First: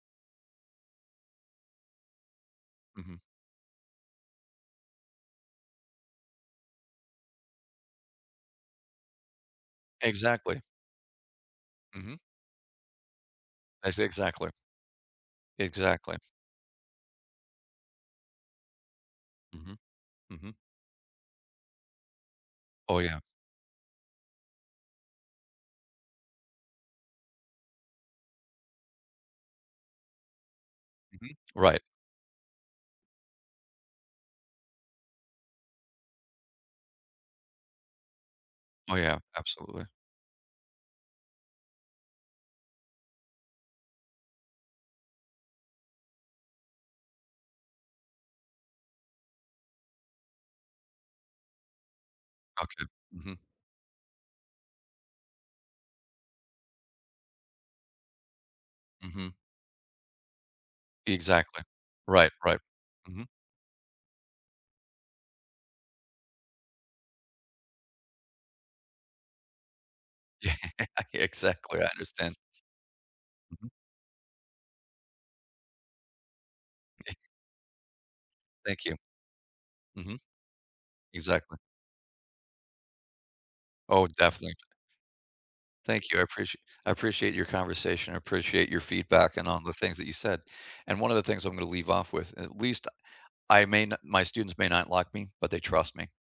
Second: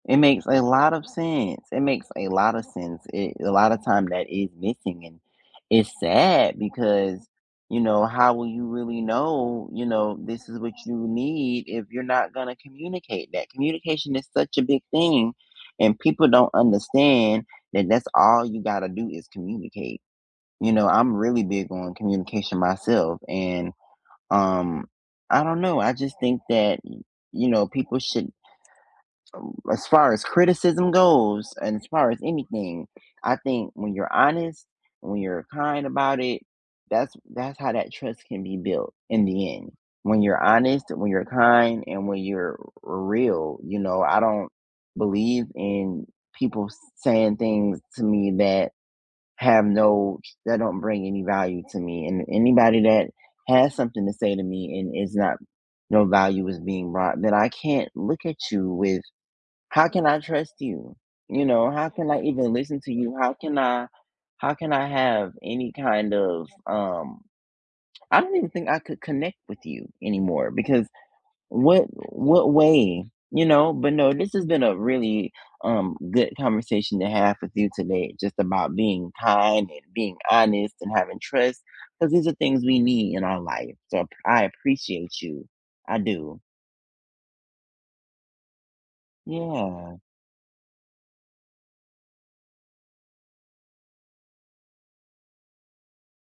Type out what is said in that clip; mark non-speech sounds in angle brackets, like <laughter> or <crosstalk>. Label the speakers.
Speaker 1: It makes a lot of sense. It makes a lotta sense.
Speaker 2: Mhm.
Speaker 1: Eh, a lotta time that is missing and it's sad because, you know, how will you really know, you know, this is
Speaker 2: Exactly.
Speaker 1: what you need if you're
Speaker 2: Mhm.
Speaker 1: not gonna communicate that,
Speaker 2: Ex
Speaker 1: communication is
Speaker 2: exactly.
Speaker 1: such a big thing and
Speaker 2: Exactly.
Speaker 1: people don't understand that that's all you gotta do is
Speaker 2: Mhm.
Speaker 1: communicate.
Speaker 2: Mhm.
Speaker 1: You know, I'm really big on communication
Speaker 2: Oh
Speaker 1: myself
Speaker 2: yeah.
Speaker 1: and, um, I don't know, I just think that, y you know, people should ooh, as far as criticism
Speaker 2: Mhm.
Speaker 1: goes, and
Speaker 2: Right.
Speaker 1: as far as anything, I think when you're honest, when you're kind about it, that's that's how that trust can be built
Speaker 2: Oh yeah,
Speaker 1: in the end.
Speaker 2: absolutely.
Speaker 1: When you're honest, when you're kind, and when you're r real, you know, I don't believe in people s saying things to me that have no that don't bring any value to me. And anybody
Speaker 2: Okay.
Speaker 1: that
Speaker 2: Mhm.
Speaker 1: has something to say to me and is not no value is being brought, then I can't look at you with
Speaker 2: Mhm.
Speaker 1: "How can I trust you?" You
Speaker 2: Exactly.
Speaker 1: know, "How can I
Speaker 2: Right,
Speaker 1: even
Speaker 2: right.
Speaker 1: listen to you?
Speaker 2: Mhm.
Speaker 1: How can I how can I have any kind of, um, I don't even think I could connect with you anymore," because
Speaker 2: <chuckles> Yeah. exactly.
Speaker 1: what
Speaker 2: I understand.
Speaker 1: what way, you
Speaker 2: Mhm.
Speaker 1: know, but no, this has been a really, um, good conversation to
Speaker 2: <chuckles>
Speaker 1: have with you today, just about
Speaker 2: Thank you.
Speaker 1: being kind and being
Speaker 2: Mhm.
Speaker 1: honest and having
Speaker 2: Exactly.
Speaker 1: trust, 'cause these are things we need in our life, so
Speaker 2: Oh,
Speaker 1: I
Speaker 2: definitely.
Speaker 1: appreciate you. I
Speaker 2: Thank you, I
Speaker 1: do.
Speaker 2: apprecia I appreciate your conversation. I appreciate your feedback and all the things
Speaker 1: Yeah.
Speaker 2: that you said. And one of the things I'm gonna leave off with, at least I may not my students may not like me, but they trust me.